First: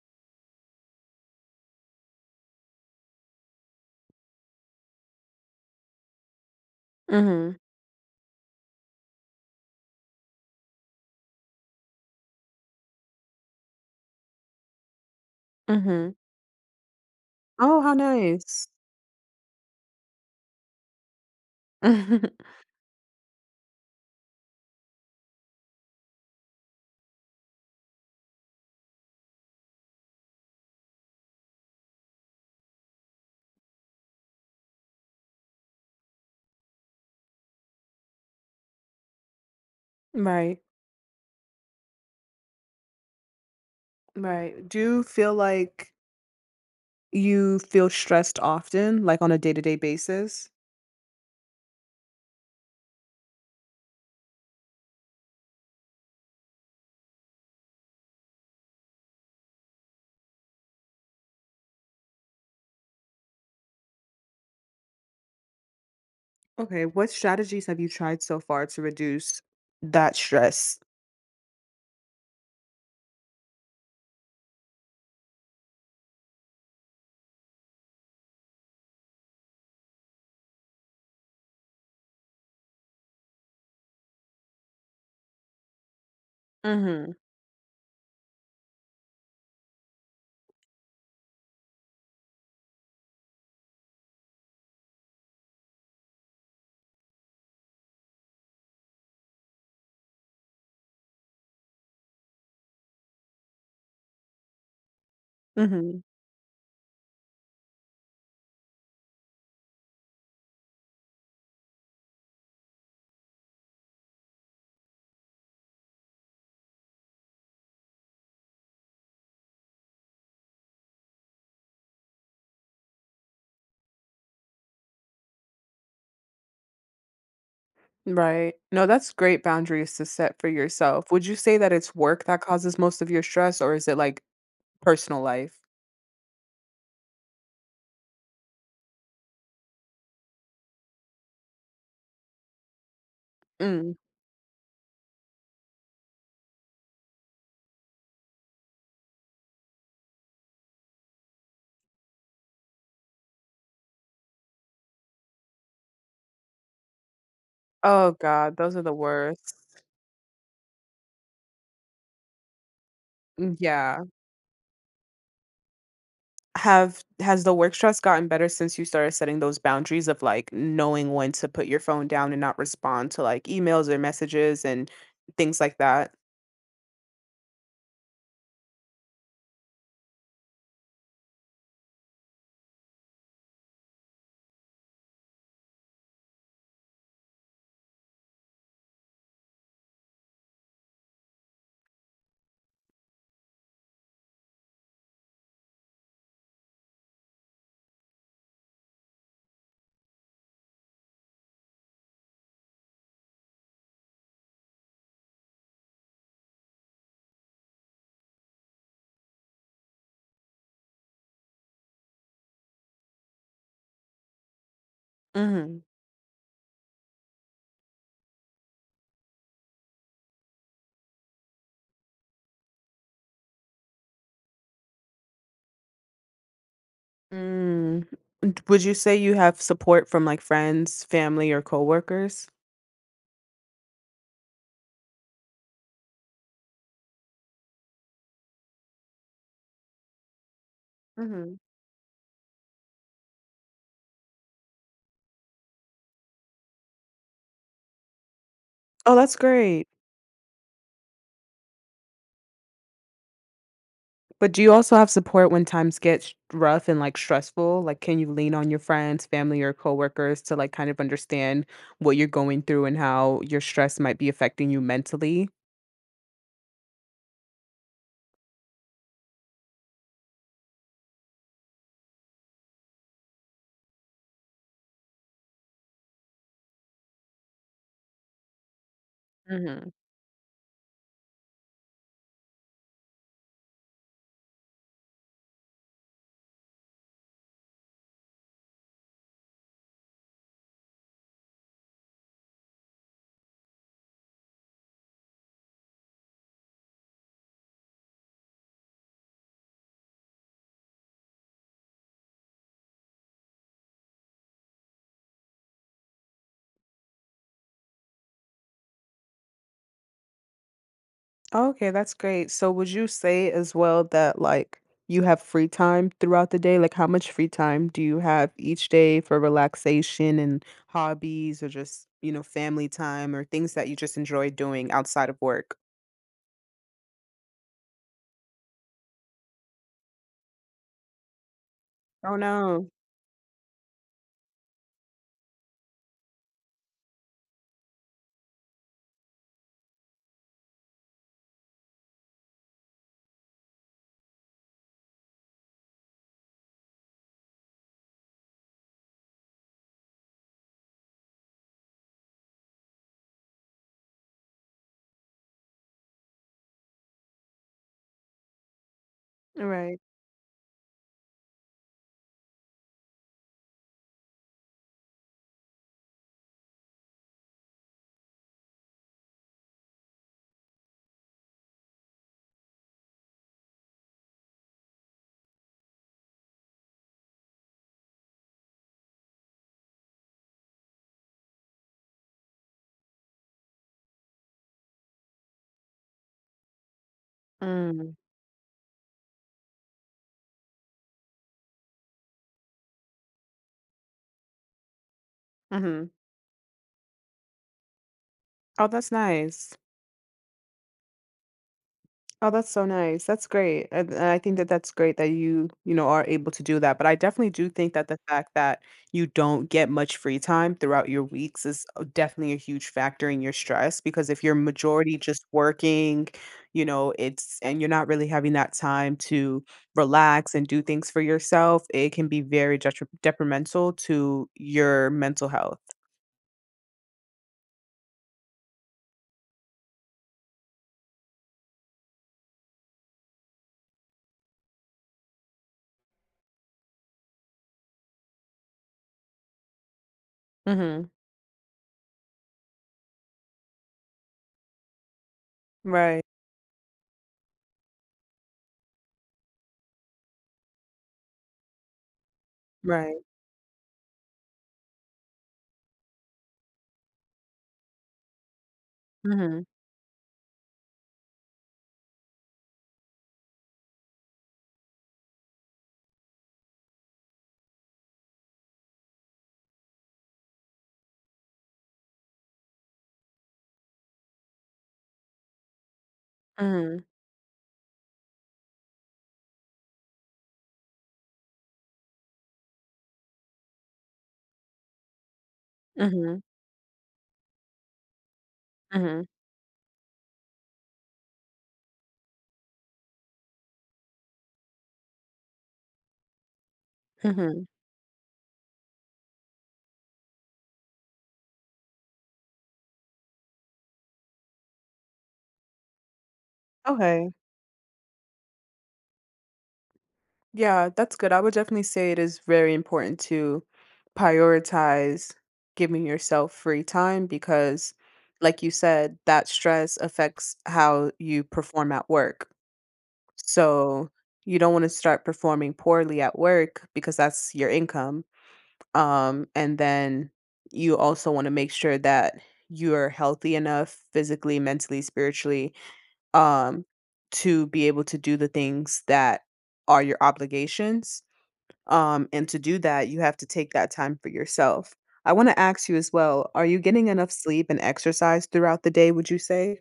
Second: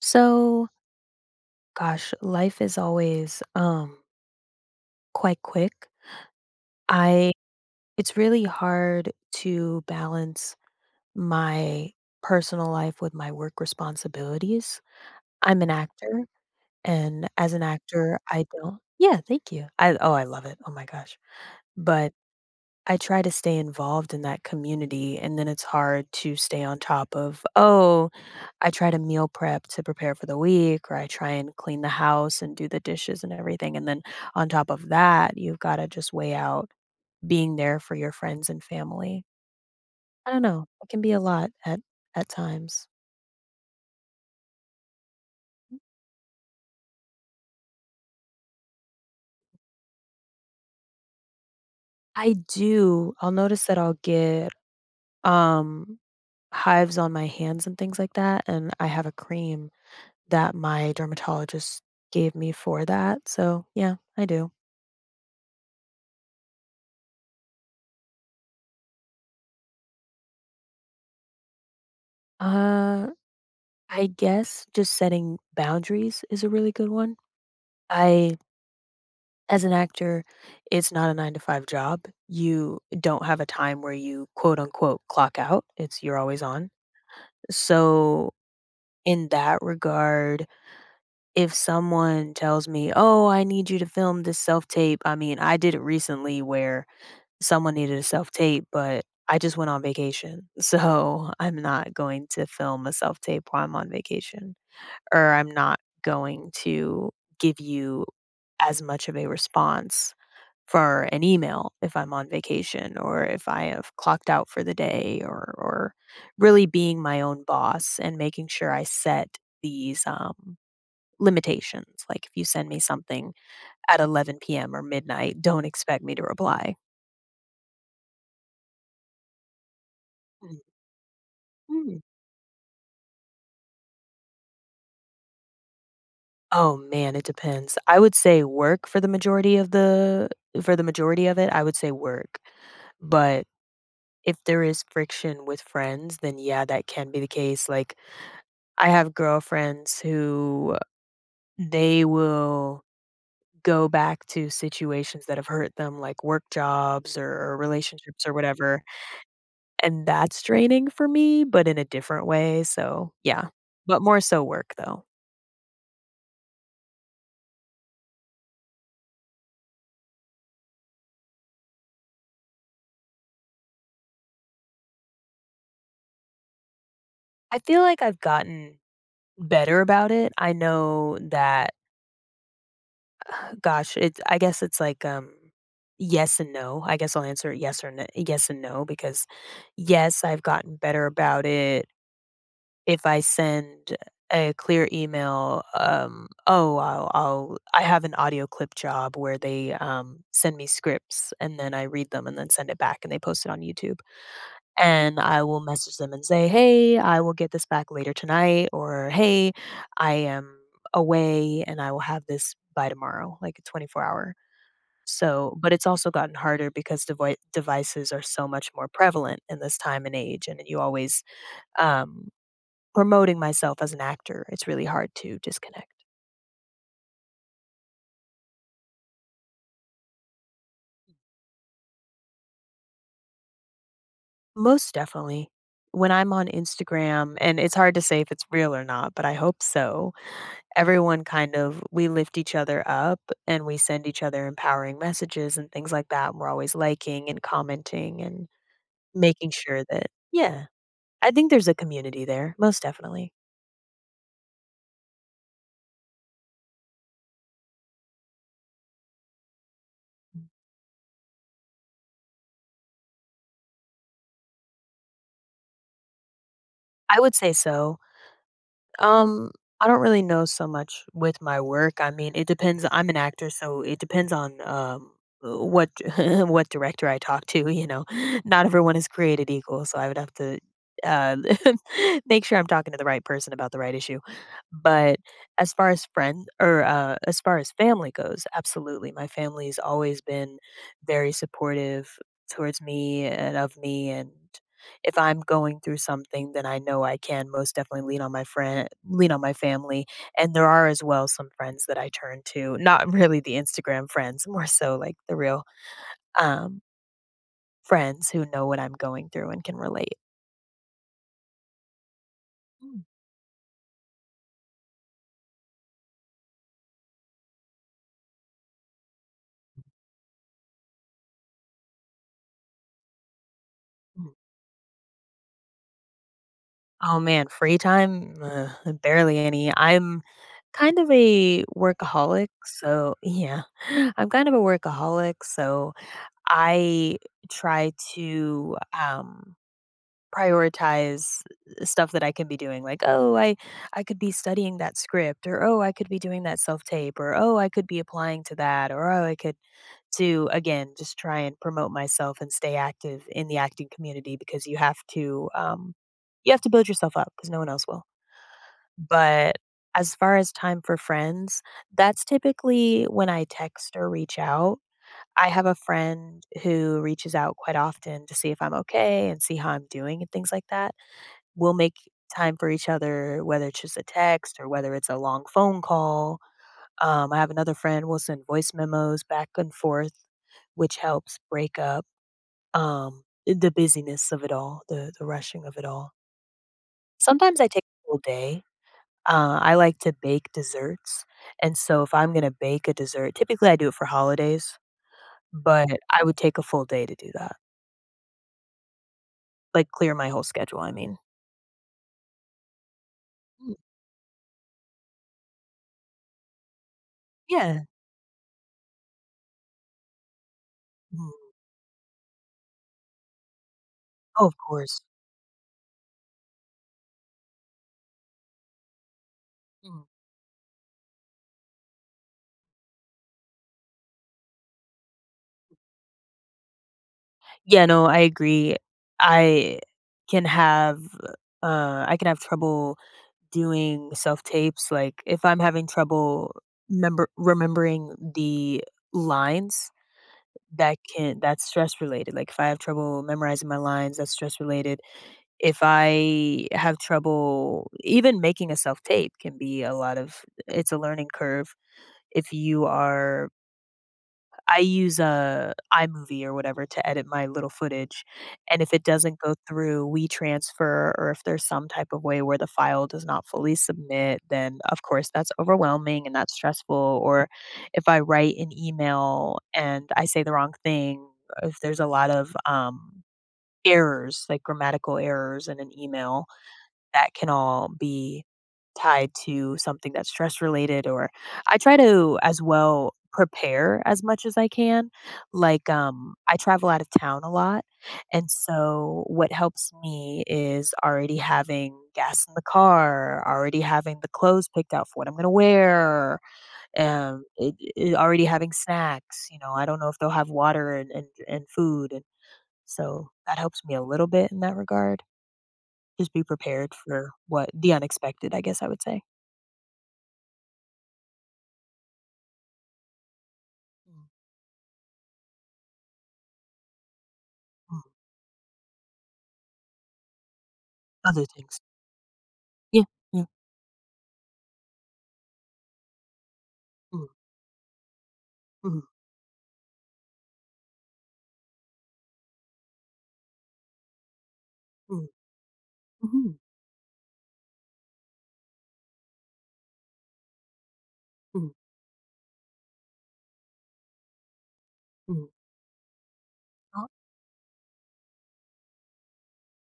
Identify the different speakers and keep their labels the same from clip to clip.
Speaker 1: So, gosh, life is always quite quick. I
Speaker 2: Mhm.
Speaker 1: It's really hard to balance my personal life with my work responsibilities. I'm an
Speaker 2: Mhm.
Speaker 1: actor, and as an
Speaker 2: Oh, how
Speaker 1: actor, I
Speaker 2: nice.
Speaker 1: don't yeah, thank you. I Oh, I love it. Oh my gosh. But I try to stay involved in that community, and then it's hard to stay on top of, "Oh, I try to meal prep to prepare for the week," or, "I try and clean the house and do the dishes and everything," and then on top of that, you've gotta just weigh out being there for your friends and family. I don't
Speaker 2: Right.
Speaker 1: know, it can be a lot at times.
Speaker 2: Right. Do you feel like you feel stressed often, like on a day-to-day basis?
Speaker 1: I do, I'll notice that I'll get, um, hives on my hands and things like that, and I have a cream that my dermatologist gave me for that, so yeah, I do.
Speaker 2: Okay, what strategies have you tried so far to reduce that stress?
Speaker 1: Uh, I guess just setting boundaries is a really good one. I As an actor, it's not a 9 to 5 job. You don't have a time where you quote unquote "clock out." It's you're always on.
Speaker 2: Mhm.
Speaker 1: So, in that regard, if someone tells me, "Oh, I need you to film this self tape," I mean, I did it recently where someone needed a self-tape, but I just went on vacation, so I'm not going to film a self-tape while I'm on vacation, or I'm not
Speaker 2: Mhm.
Speaker 1: going to give you as much of a response for an email if I'm on vacation or if I have clocked out for the day or really being my own boss and making sure I set these limitations, like, if you send me something at 11 p.m. or midnight, don't expect me to reply.
Speaker 2: Right. No, that's great boundaries to set for yourself. Would you say that it's
Speaker 1: Mhm.
Speaker 2: work that causes most of your stress, or is it like personal life?
Speaker 1: Oh, man, it depends. I would say work for the majority of it, I would say work. But
Speaker 2: Mm.
Speaker 1: if there is friction with friends, then yeah, that can be the case. Like, I have girlfriends who they will go back to situations that have hurt them, like work jobs or
Speaker 2: Oh
Speaker 1: relationships or
Speaker 2: god, those are
Speaker 1: whatever.
Speaker 2: the worst.
Speaker 1: And that's draining for me, but in a different way. So, yeah,
Speaker 2: Mm,
Speaker 1: but
Speaker 2: yeah.
Speaker 1: more so work though.
Speaker 2: Have has the work stress gotten better since you started setting those boundaries of, like, knowing when to put your phone down and not respond to, like, emails or messages and things like that?
Speaker 1: I feel like I've gotten better about it. I know that gosh, it's I guess it's like, yes and no. I guess I'll answer it yes or n yes and no because, yes, I've gotten better about it. If I send a clear email, "Oh, I'll" I have an audio clip job where they send me scripts and then I read them and then send it back and they post it on YouTube, and I will message them and say, "Hey, I will get this back later tonight," or "Hey, I am away and I will have this by tomorrow," like a 24 hour. So, but
Speaker 2: Mhm.
Speaker 1: it's also gotten harder because devoi devices are so much more prevalent in this time and age, and you always, um promoting myself as an actor, it's really hard to disconnect.
Speaker 2: Mm. Would you say you have support from, like, friends, family, or coworkers?
Speaker 1: Most definitely. When I'm on Instagram and it's hard to say if it's real or not, but I hope so, everyone kind
Speaker 2: Mhm.
Speaker 1: of we lift each other up, and we send each other empowering messages and things like that. We're always liking and commenting and
Speaker 2: Oh, that's
Speaker 1: making sure
Speaker 2: great.
Speaker 1: that, yeah, I think there's a community there, most definitely.
Speaker 2: But do you also have support when times get sh rough and, like, stressful? Like, can you lean on your friends, family, or coworkers to, like, kind of understand what you're going through and how your stress might be affecting you mentally?
Speaker 1: I would say so. Um, I don't really know so much with my work. I mean, it depends. I'm an actor, so it depends on what what director I talk to, you know. Not everyone is created equal,
Speaker 2: Mhm.
Speaker 1: so I would have to uh, make sure I'm talking to the right person about the right issue. But as far as friend or as far as family goes, absolutely. My family's always been very supportive towards me and of me, and if I'm going through something, then I know I can most definitely lean on my family, and there are as well some friends that I turn to, not really the Instagram friends, more so like the real, um, friends who know what I'm going through and can relate.
Speaker 2: Okay, that's great. So would
Speaker 1: Mm,
Speaker 2: you say as well that like you have free time throughout the day? Like how much free time do you have each day for relaxation and hobbies or just, you know, family time or things that you just
Speaker 1: mm.
Speaker 2: enjoy doing outside of work?
Speaker 1: Oh man, free time? Barely any. I'm kind of a
Speaker 2: Oh
Speaker 1: workaholic,
Speaker 2: no.
Speaker 1: so yeah, I'm kind of a workaholic, so I try to, prioritize stuff that I can be doing, like, "Oh, I could be studying that script," or, "Oh, I could be doing that self-tape," or, "Oh, I could be applying to that," or, "Oh, I could" to again, just try and promote myself and stay active in the acting community because you have to build yourself up because no one else will. But
Speaker 2: All right.
Speaker 1: as far as time for friends, that's typically when I text or reach out. I have a friend who reaches out quite often to see if I'm okay and see how I'm doing and things like that. We'll make time for each other, whether it's just a text or whether it's a long phone call. I have another friend, we'll send voice memos back and forth, which helps break up, the busyness of it all, the rushing of it all. Sometimes I take a
Speaker 2: Mm.
Speaker 1: whole day. I like to bake desserts, and so if I'm gonna bake a dessert, typically I do it for holidays, but
Speaker 2: Mm-hmm.
Speaker 1: I would take a full day to do that,
Speaker 2: Oh, that's nice.
Speaker 1: like, clear my whole schedule, I mean.
Speaker 2: Oh, that's so nice. That's
Speaker 1: Mm,
Speaker 2: great. And I think that that's great that you know, are able to do that. But I definitely do
Speaker 1: yeah.
Speaker 2: think that the fact that you don't get much free time throughout your
Speaker 1: Mm.
Speaker 2: weeks is definitely a huge factor in your stress because if
Speaker 1: Oh,
Speaker 2: you're
Speaker 1: of course.
Speaker 2: majority just working, you know, it's and you're not really having that time to
Speaker 1: Mm.
Speaker 2: relax and do things for yourself, it can be very detrimental to your mental health.
Speaker 1: Yeah, no, I agree. I can have I can have trouble doing self tapes. Like if I'm having trouble member remembering the lines,
Speaker 2: Mhm.
Speaker 1: that's stress related. Like if I have trouble memorizing my lines, that's stress related. If
Speaker 2: Right.
Speaker 1: I have trouble even making a self tape can be a lot of it's a learning curve if you
Speaker 2: Right.
Speaker 1: are I use, iMovie or whatever to edit my little footage, and if it doesn't go
Speaker 2: Mhm.
Speaker 1: through WeTransfer or if there's some type of way where the file does not fully submit, then, of course, that's overwhelming and that's stressful, or if I write an email and I say the wrong thing, if there's a lot of, errors, like grammatical errors in an email
Speaker 2: Mhm.
Speaker 1: that can all be tied to something that's stress related, or I try to as well prepare as much as I can. Like
Speaker 2: Mhm.
Speaker 1: I travel out of town a lot, and so
Speaker 2: Mhm.
Speaker 1: what helps me is already having gas in the car, already having the clothes picked out for what I'm going to wear,
Speaker 2: Mhm.
Speaker 1: already having snacks, I don't know if they'll have water and food, and so that helps me a little bit in that regard. Just be prepared for
Speaker 2: Okay.
Speaker 1: what the unexpected, I guess I would say.
Speaker 2: Yeah, that's good. I would definitely say it is very important to
Speaker 1: Mm,
Speaker 2: prioritize giving yourself free time because,
Speaker 1: mm,
Speaker 2: like you said, that stress affects how you
Speaker 1: other things.
Speaker 2: perform at work.
Speaker 1: Yeah, yeah.
Speaker 2: So you don't want to start performing poorly at work because
Speaker 1: Mm,
Speaker 2: that's your income.
Speaker 1: mhm,
Speaker 2: And then you also want to make sure that you're healthy enough physically, mentally,
Speaker 1: mhm,
Speaker 2: spiritually,
Speaker 1: mhm,
Speaker 2: um, to be able to do the things that are your obligations,
Speaker 1: mhm,
Speaker 2: and to do that, you have to take that time for yourself. I want
Speaker 1: mhm.
Speaker 2: to ask you as well, are you
Speaker 1: Uh,
Speaker 2: getting enough sleep and exercise throughout the day, would you say?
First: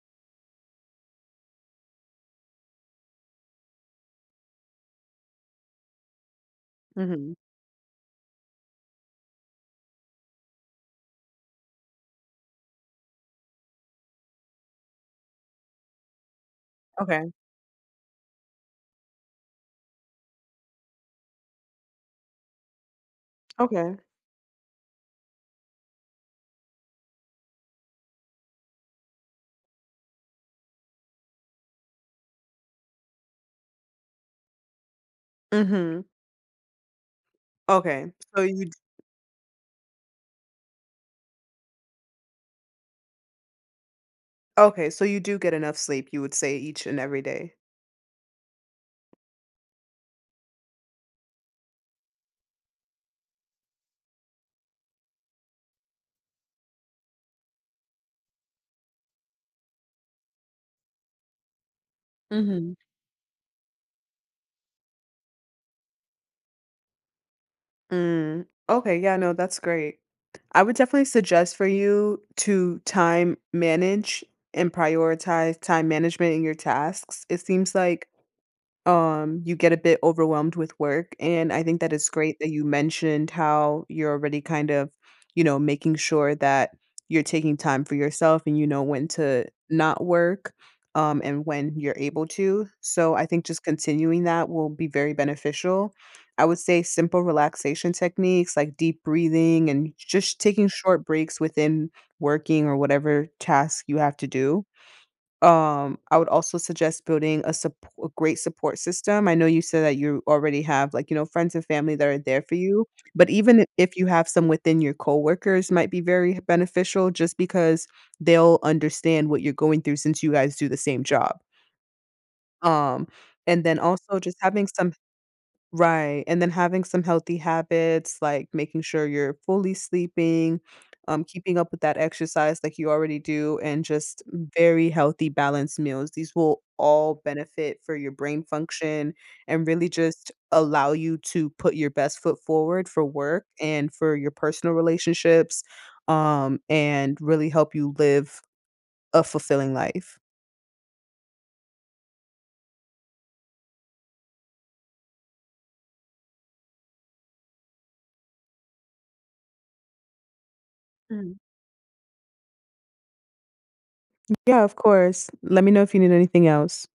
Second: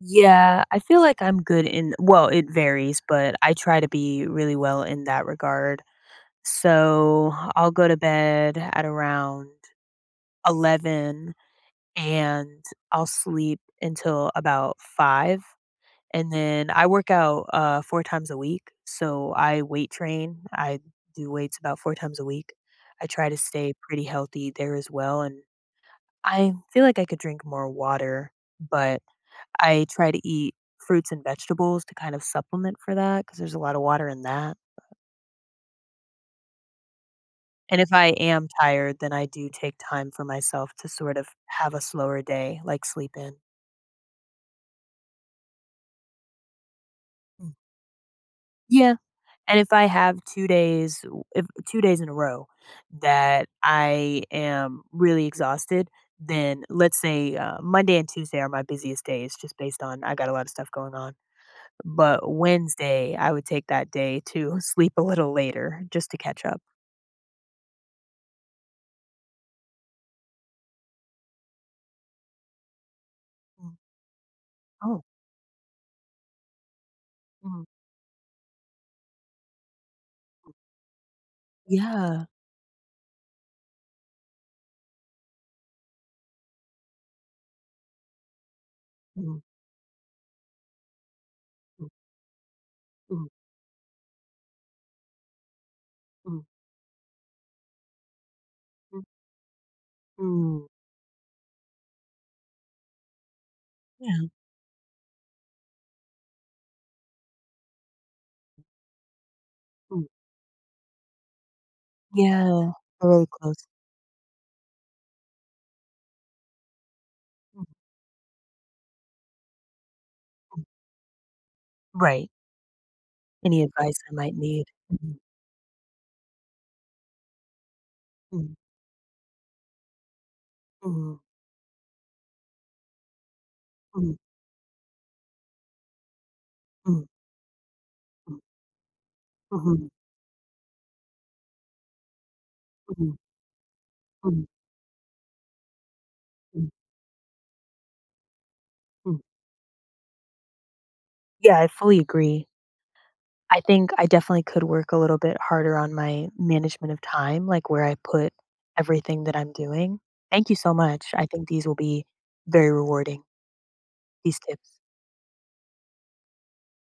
Speaker 1: yeah, I feel like I'm good in well, it varies, but I try to be really well in that regard. So,
Speaker 2: Mhm.
Speaker 1: I'll go to bed at around 11 and I'll sleep until about 5. And then I work
Speaker 2: Okay.
Speaker 1: out, 4 times a week, so I weight train, I do weights about 4 times a week. I try to stay
Speaker 2: Okay.
Speaker 1: pretty healthy there as well, and I feel like I could drink more water, but I try to eat fruits and vegetables to kind of supplement for that because there's a lot of water in that.
Speaker 2: Mhm.
Speaker 1: And if I
Speaker 2: Okay. So
Speaker 1: am
Speaker 2: you d
Speaker 1: tired, then I do take time for myself to sort of have a slower day, like sleep in.
Speaker 2: Okay, so you do get enough sleep, you would say, each and every
Speaker 1: Mm.
Speaker 2: day?
Speaker 1: Yeah. And if I have 2 days if 2 days in a row that I am really exhausted, then let's say, Monday and Tuesday are my busiest days just based on I got a lot of stuff going on. But
Speaker 2: Mhm.
Speaker 1: Wednesday, I would take that day to sleep a little later just to catch up.
Speaker 2: Mm, okay, yeah, no, that's great. I would definitely suggest for you to time
Speaker 1: Mm.
Speaker 2: manage and
Speaker 1: Oh,
Speaker 2: prioritize time management in your tasks. It
Speaker 1: mhm.
Speaker 2: seems like you get a bit overwhelmed with work, and I think that it's
Speaker 1: Yeah.
Speaker 2: great that you mentioned how you're already kind of, you know, making sure that you're taking time for yourself and you know when
Speaker 1: Mm,
Speaker 2: to not work, and when
Speaker 1: mm,
Speaker 2: you're able to. So I
Speaker 1: mm,
Speaker 2: think just continuing that will be very beneficial.
Speaker 1: mm,
Speaker 2: I would say simple relaxation techniques like deep
Speaker 1: mm,
Speaker 2: breathing and just
Speaker 1: mm.
Speaker 2: taking short breaks within working or whatever task you have to
Speaker 1: Yeah.
Speaker 2: do. I would also suggest building a suppo a great support system. I know you said that
Speaker 1: Mm.
Speaker 2: you already have, like, you know, friends and family that are there for
Speaker 1: Yeah.
Speaker 2: you,
Speaker 1: Really
Speaker 2: but even
Speaker 1: close.
Speaker 2: if you have some within your coworkers might be very beneficial just
Speaker 1: Mm,
Speaker 2: because they'll understand what you're going through since you guys
Speaker 1: mm.
Speaker 2: do the same job.
Speaker 1: Right.
Speaker 2: Um,
Speaker 1: Any
Speaker 2: and then
Speaker 1: advice I
Speaker 2: also
Speaker 1: might
Speaker 2: just
Speaker 1: need.
Speaker 2: having some
Speaker 1: Mhm.
Speaker 2: Right, and then having some healthy habits, like
Speaker 1: Mm.
Speaker 2: making sure you're fully sleeping,
Speaker 1: Mhm.
Speaker 2: keeping up with that exercise like you already do, and
Speaker 1: Mhm.
Speaker 2: just very healthy, balanced meals. These will
Speaker 1: Mhm.
Speaker 2: all benefit for your
Speaker 1: Mm,
Speaker 2: brain function and really
Speaker 1: mhm,
Speaker 2: just allow you to put your best foot forward for
Speaker 1: mhm,
Speaker 2: work and for your
Speaker 1: mm,
Speaker 2: personal relationships,
Speaker 1: mm,
Speaker 2: and really help you live
Speaker 1: mm.
Speaker 2: a fulfilling life.
Speaker 1: Yeah, I fully agree. I think I definitely could work a little bit harder on my management of time, like where I put everything that I'm doing. Thank you so much. I
Speaker 2: Mm.
Speaker 1: think these will be very rewarding, these
Speaker 2: Yeah, of
Speaker 1: tips.
Speaker 2: course. Let me know if you need anything else.